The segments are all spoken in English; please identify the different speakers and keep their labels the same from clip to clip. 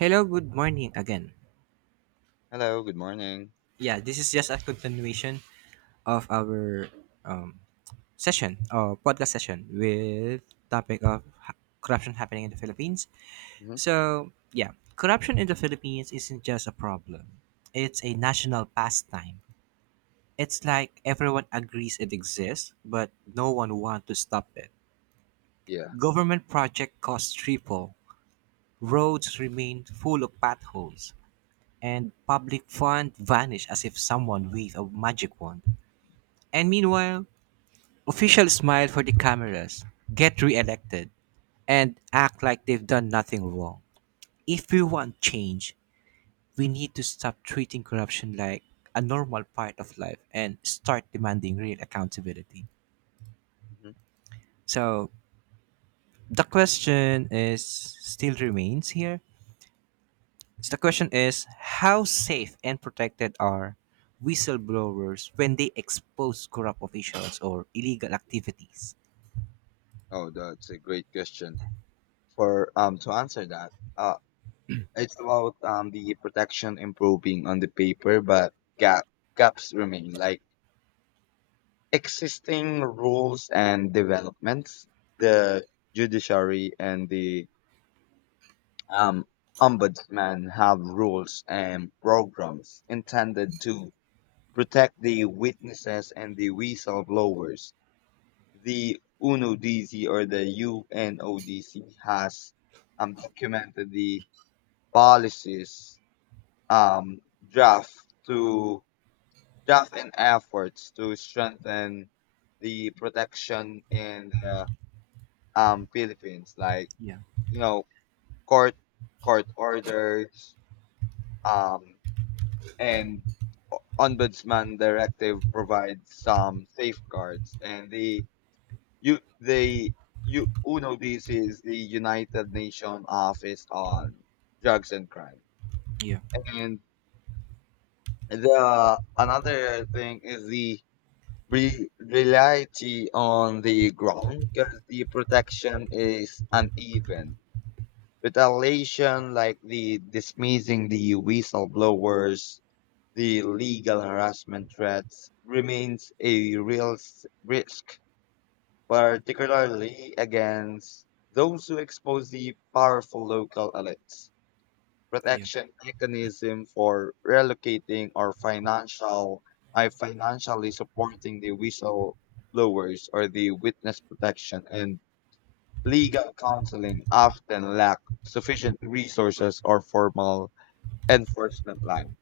Speaker 1: Hello, good morning again.
Speaker 2: Hello, good morning.
Speaker 1: Yeah, this is just a continuation of our um, session or podcast session with topic of corruption happening in the Philippines.
Speaker 2: hmm
Speaker 1: So yeah, corruption in the Philippines isn't just a problem; it's a national pastime. It's like everyone agrees it exists, but no one wants to stop it.
Speaker 2: Yeah.
Speaker 1: Government project costs triple. Roads remain full of potholes, and public fund vanished as if someone waved a magic wand. And meanwhile, officials smile for the cameras, get re-elected, and act like they've done nothing wrong. If we want change, we need to stop treating corruption like a normal part of life and start demanding real accountability.
Speaker 2: hmm
Speaker 1: So the question is still remains here So the question is, how safe and protected are whistleblowers when they expose corrupt officials or illegal activities?
Speaker 2: Oh, that's a great question. For to answer that, it's about the protection improving on the paper, but gap gaps remain like existing rules and developments. The judiciary and the um ombudsman have rules and programs intended to protect the witnesses and the whistleblowers. The UNODC or the UNODC has documented the policies, um, draft to draft and efforts to strengthen the protection in the Philippines, like
Speaker 1: Yeah,
Speaker 2: you know court court orders, um, and ombudsman directive provide some safeguards. And the You they you Uno, this is the United Nations Office on Drugs and Crime.
Speaker 1: yeah,
Speaker 2: And the another thing is the reality on the ground, because the protection is uneven. Retaliation like the dismissing the whistleblowers, the legal harassment threats remains a real risk, particularly against those who expose the powerful local elites.
Speaker 1: yeah,
Speaker 2: Protection mechanism for relocating or financial I financially supporting the whistleblowers or the witness protection and legal counseling often lack sufficient resources or formal enforcement line.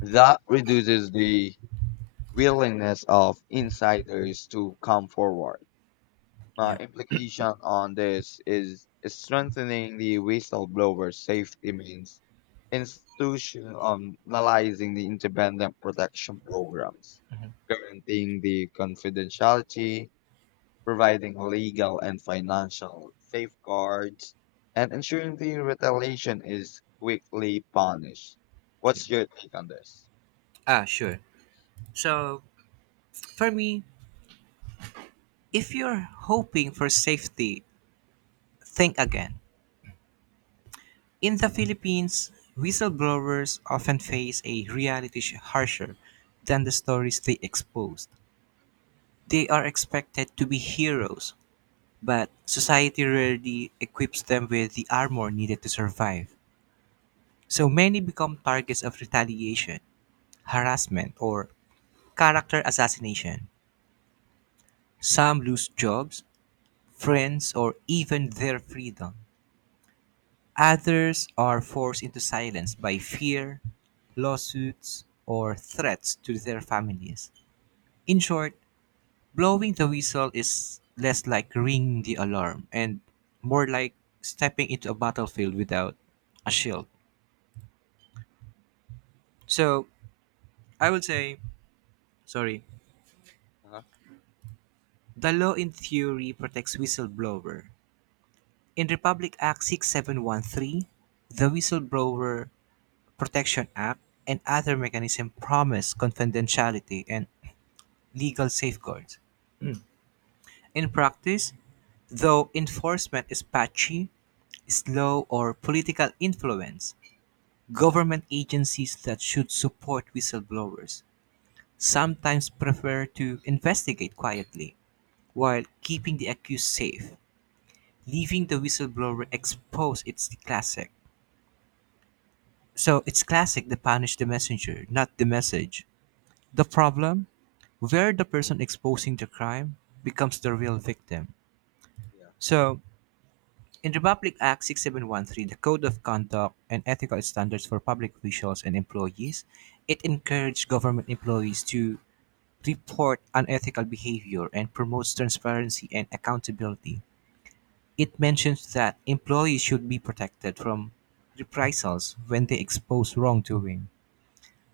Speaker 2: That reduces the willingness of insiders to come forward.
Speaker 1: yeah,
Speaker 2: Implication on this is strengthening the whistleblower safety means institutionalizing the independent protection programs, guaranteeing the confidentiality, providing legal and financial safeguards, and ensuring the retaliation is quickly punished.
Speaker 1: yeah.
Speaker 2: What's your take on this?
Speaker 1: Ah, sure. So, for me, if you're hoping for safety, think again. In the Philippines, whistleblowers often face a reality harsher than the stories they exposed. They are expected to be heroes, but society rarely equips them with the armor needed to survive. So many become targets of retaliation, harassment, or character assassination. Some lose jobs, friends, or even their freedom. Others are forced into silence by fear, lawsuits, or threats to their families. In short, blowing the whistle is less like ringing the alarm and more like stepping into a battlefield without a shield. So I would say, sorry,
Speaker 2: Uh-huh.
Speaker 1: the law in theory protects whistleblower. In Republic Act 6713, the Whistleblower Protection Act, and other mechanisms promise confidentiality and legal safeguards. In practice, though, enforcement is patchy, slow, or political influence. Government agencies that should support whistleblowers sometimes prefer to investigate quietly while keeping the accused safe, leaving the whistleblower exposed. It's the classic. So it's classic to punish the messenger, not the message. The problem? Where the person exposing the crime becomes the real victim.
Speaker 2: Yeah.
Speaker 1: So, in Republic Act 6713, the Code of Conduct and Ethical Standards for Public Officials and Employees, it encourages government employees to report unethical behavior and promotes transparency and accountability. It mentions that employees should be protected from reprisals when they expose wrongdoing.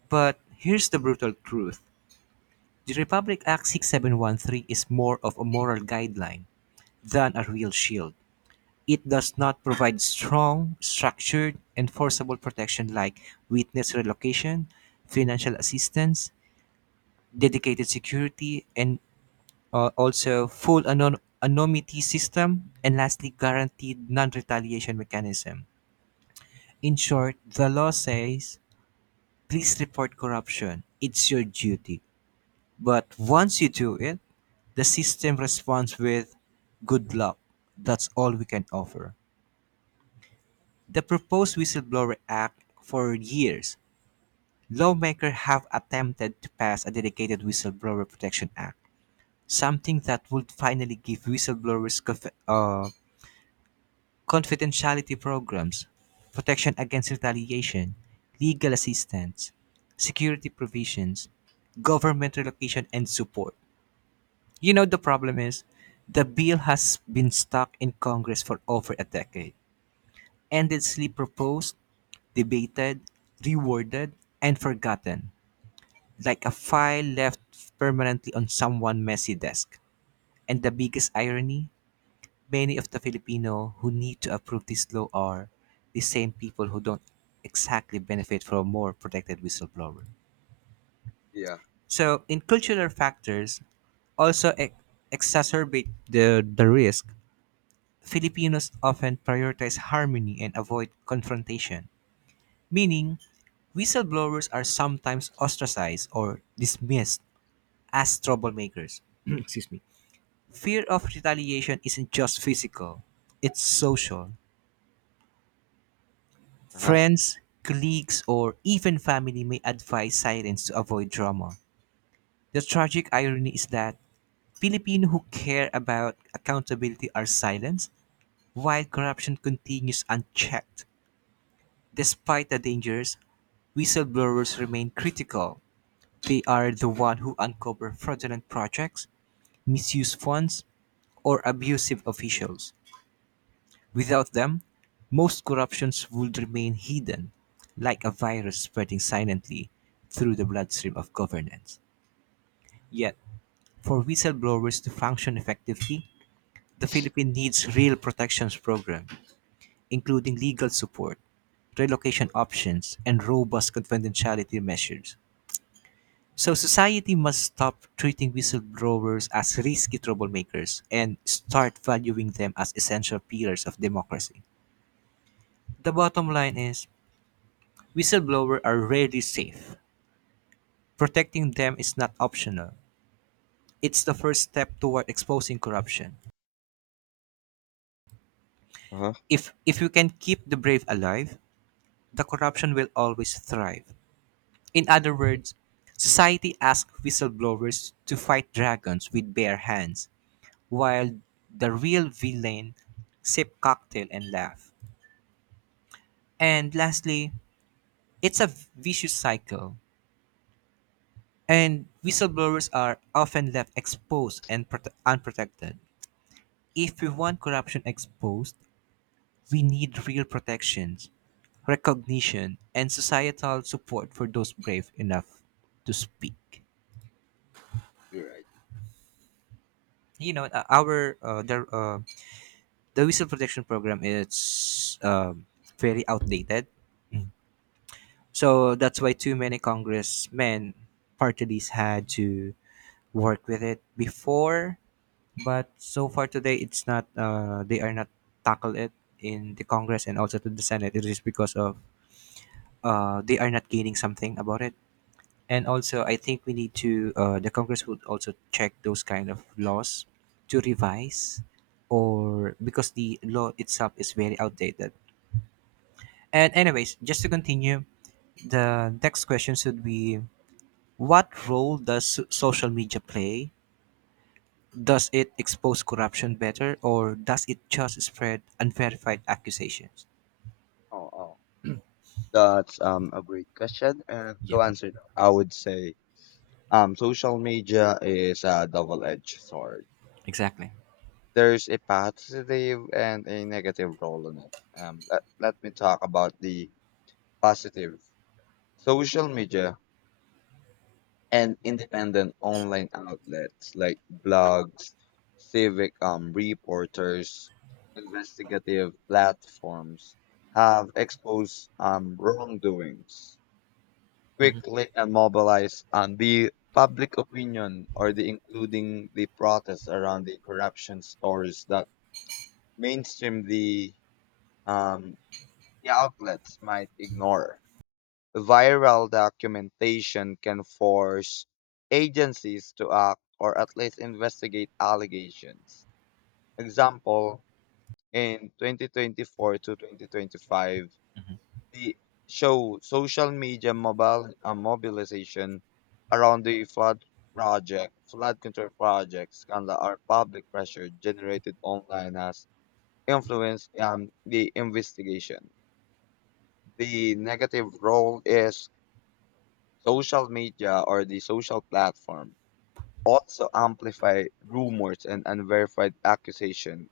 Speaker 1: But here's the brutal truth: the Republic Act 6713 is more of a moral guideline than a real shield. It does not provide strong, structured, enforceable protection like witness relocation, financial assistance, dedicated security, and also full anonymity system, and lastly, guaranteed non retaliation mechanism. In short, the law says, please report corruption. It's your duty. But once you do it, the system responds with, good luck. That's all we can offer. The proposed Whistleblower Act: for years, lawmakers have attempted to pass a dedicated Whistleblower Protection Act, something that would finally give whistleblowers confidentiality programs, protection against retaliation, legal assistance, security provisions, government relocation, and support. You know, the problem is the bill has been stuck in Congress for over a decade, endlessly proposed, debated, reworded, and forgotten, like a file left permanently on someone's messy desk. And the biggest irony? Many of the Filipino who need to approve this law are the same people who don't exactly benefit from a more protected whistleblower.
Speaker 2: Yeah.
Speaker 1: So, in cultural factors, also exacerbate the risk. Filipinos often prioritize harmony and avoid confrontation, meaning whistleblowers are sometimes ostracized or dismissed as troublemakers. Excuse me. Fear of retaliation isn't just physical, it's social.
Speaker 2: Uh-huh.
Speaker 1: Friends, colleagues, or even family may advise silence to avoid drama. The tragic irony is that Filipinos who care about accountability are silenced, while corruption continues unchecked. Despite the dangers, whistleblowers remain critical. They are the one who uncover fraudulent projects, misuse funds, or abusive officials. Without them, most corruptions would remain hidden, like a virus spreading silently through the bloodstream of governance. Yet, for whistleblowers to function effectively, the Philippines needs real protections program, including legal support, relocation options, and robust confidentiality measures. So society must stop treating whistleblowers as risky troublemakers and start valuing them as essential pillars of democracy. The bottom line is, whistleblowers are rarely safe. Protecting them is not optional. It's the first step toward exposing corruption.
Speaker 2: Uh-huh.
Speaker 1: If you can keep the brave alive, the corruption will always thrive. In other words, society asks whistleblowers to fight dragons with bare hands, while the real villain sip cocktail and laugh. And lastly, it's a vicious cycle, and whistleblowers are often left exposed and unprotected. If we want corruption exposed, we need real protections, recognition, and societal support for those brave enough to speak.
Speaker 2: You're right.
Speaker 1: You know, our the whistle protection program is very outdated. So that's why too many congressmen, parties had to work with it before. But so far today, it's not. They are not tackle it in the Congress and also to the Senate. It is because of they are not gaining something about it. And also, I think we need to the Congress would also check those kind of laws to revise, or because the law itself is very outdated. And anyways, just to continue, the next question should be: what role does social media play? Does it expose corruption better, or does it just spread unverified accusations?
Speaker 2: Oh, oh. That's a great question. And
Speaker 1: Yeah,
Speaker 2: to answer that, I would say social media is a double-edged sword.
Speaker 1: exactly.
Speaker 2: There's a positive and a negative role in it. Let me talk about the positive. Social media and independent online outlets like blogs, civic reporters, investigative platforms have exposed wrongdoings quickly and mobilize on the public opinion, or the including the protests around the corruption stories that mainstream um the outlets might ignore. Viral documentation can force agencies to act or at least investigate allegations. Example, in 2024 to 2025, the show social media mobile mobilization around the flood control project scandal or public pressure generated online has influenced, the investigation. The negative role is social media or the social platform also amplify rumors and unverified accusation,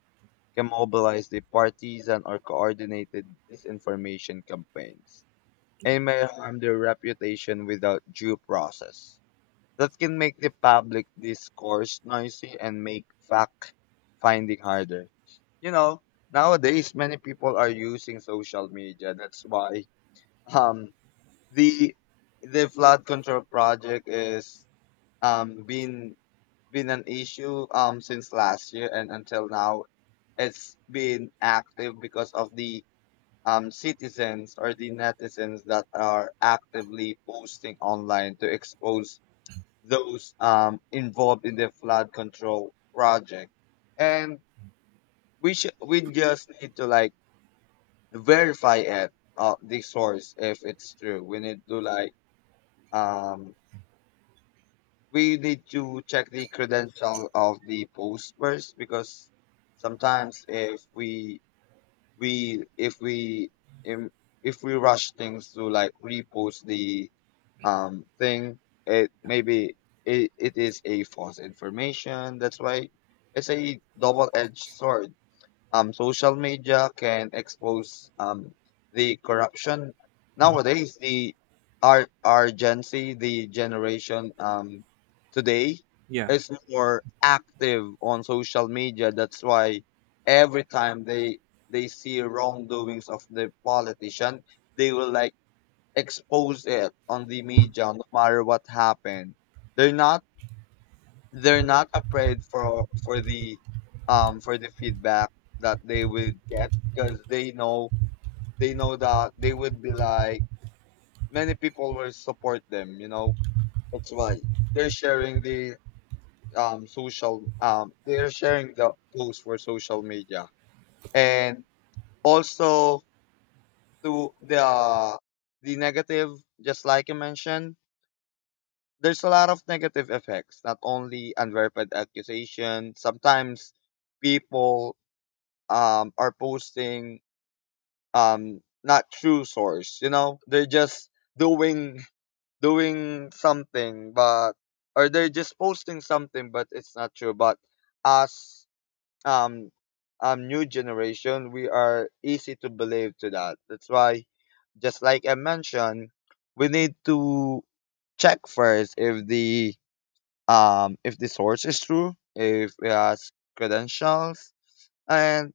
Speaker 2: can mobilize the partisan or coordinated disinformation campaigns and may harm their reputation without due process. That can make the public discourse noisy and make fact finding harder. You know, nowadays many people are using social media. That's why, um the flood control project is um been been an issue since last year, and until now it's been active because of the citizens or the netizens that are actively posting online to expose those, involved in the flood control project. And we just need to like verify it, the source, if it's true. We need to like um we need to check the credential of the post first, because sometimes if we we if we im if we rush things to like repost the thing, it maybe it, it is a false information. That's why it's a double-edged sword. Social media can expose, the corruption. Nowadays, the our Gen Z, the generation today,
Speaker 1: Yeah,
Speaker 2: is more active on social media. That's why every time they see wrongdoings of the politician, they will like expose it on the media, no matter what happened. They're not they're not afraid for the feedback that they would get, because they know that they would be like many people will support them, you know. That's why they're sharing the social they're sharing the post for social media. And also, to the negative, just like you mentioned, there's a lot of negative effects. Not only unverified accusation, sometimes people are posting not true source, you know. They're just doing doing something, but, or they're just posting something but it's not true. But us, um new generation, we are easy to believe to that. That's why, just like I mentioned, we need to check first if the, if the source is true, if it has credentials. And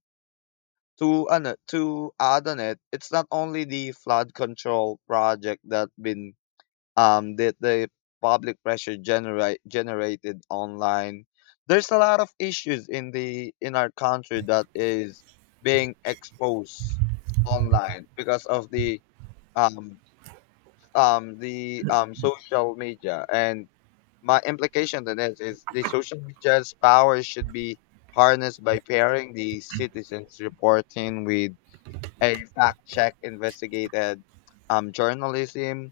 Speaker 2: to, ano, to add on it, it's not only the flood control project that been that the public pressure generated online. There's a lot of issues in the in our country that is being exposed online, because of the um social media. And my implication to this is the social media's power should be harnessed by pairing the citizens reporting with a fact check investigated, journalism,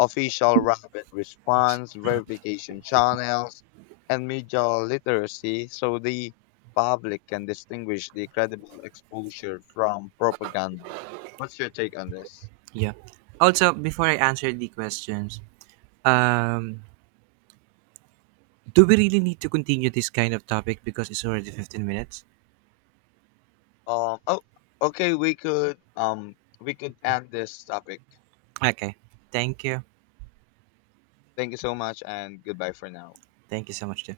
Speaker 2: official rapid response, verification channels, and media literacy, so the public can distinguish the credible exposure from propaganda. What's your take on this?
Speaker 1: yeah. Also, before I answer the questions, Um, do we really need to continue this kind of topic because it's already 15 minutes?
Speaker 2: Um, oh, okay, we could end this topic.
Speaker 1: Okay. Thank you.
Speaker 2: Thank you so much and goodbye for now.
Speaker 1: Thank you so much, Tiff.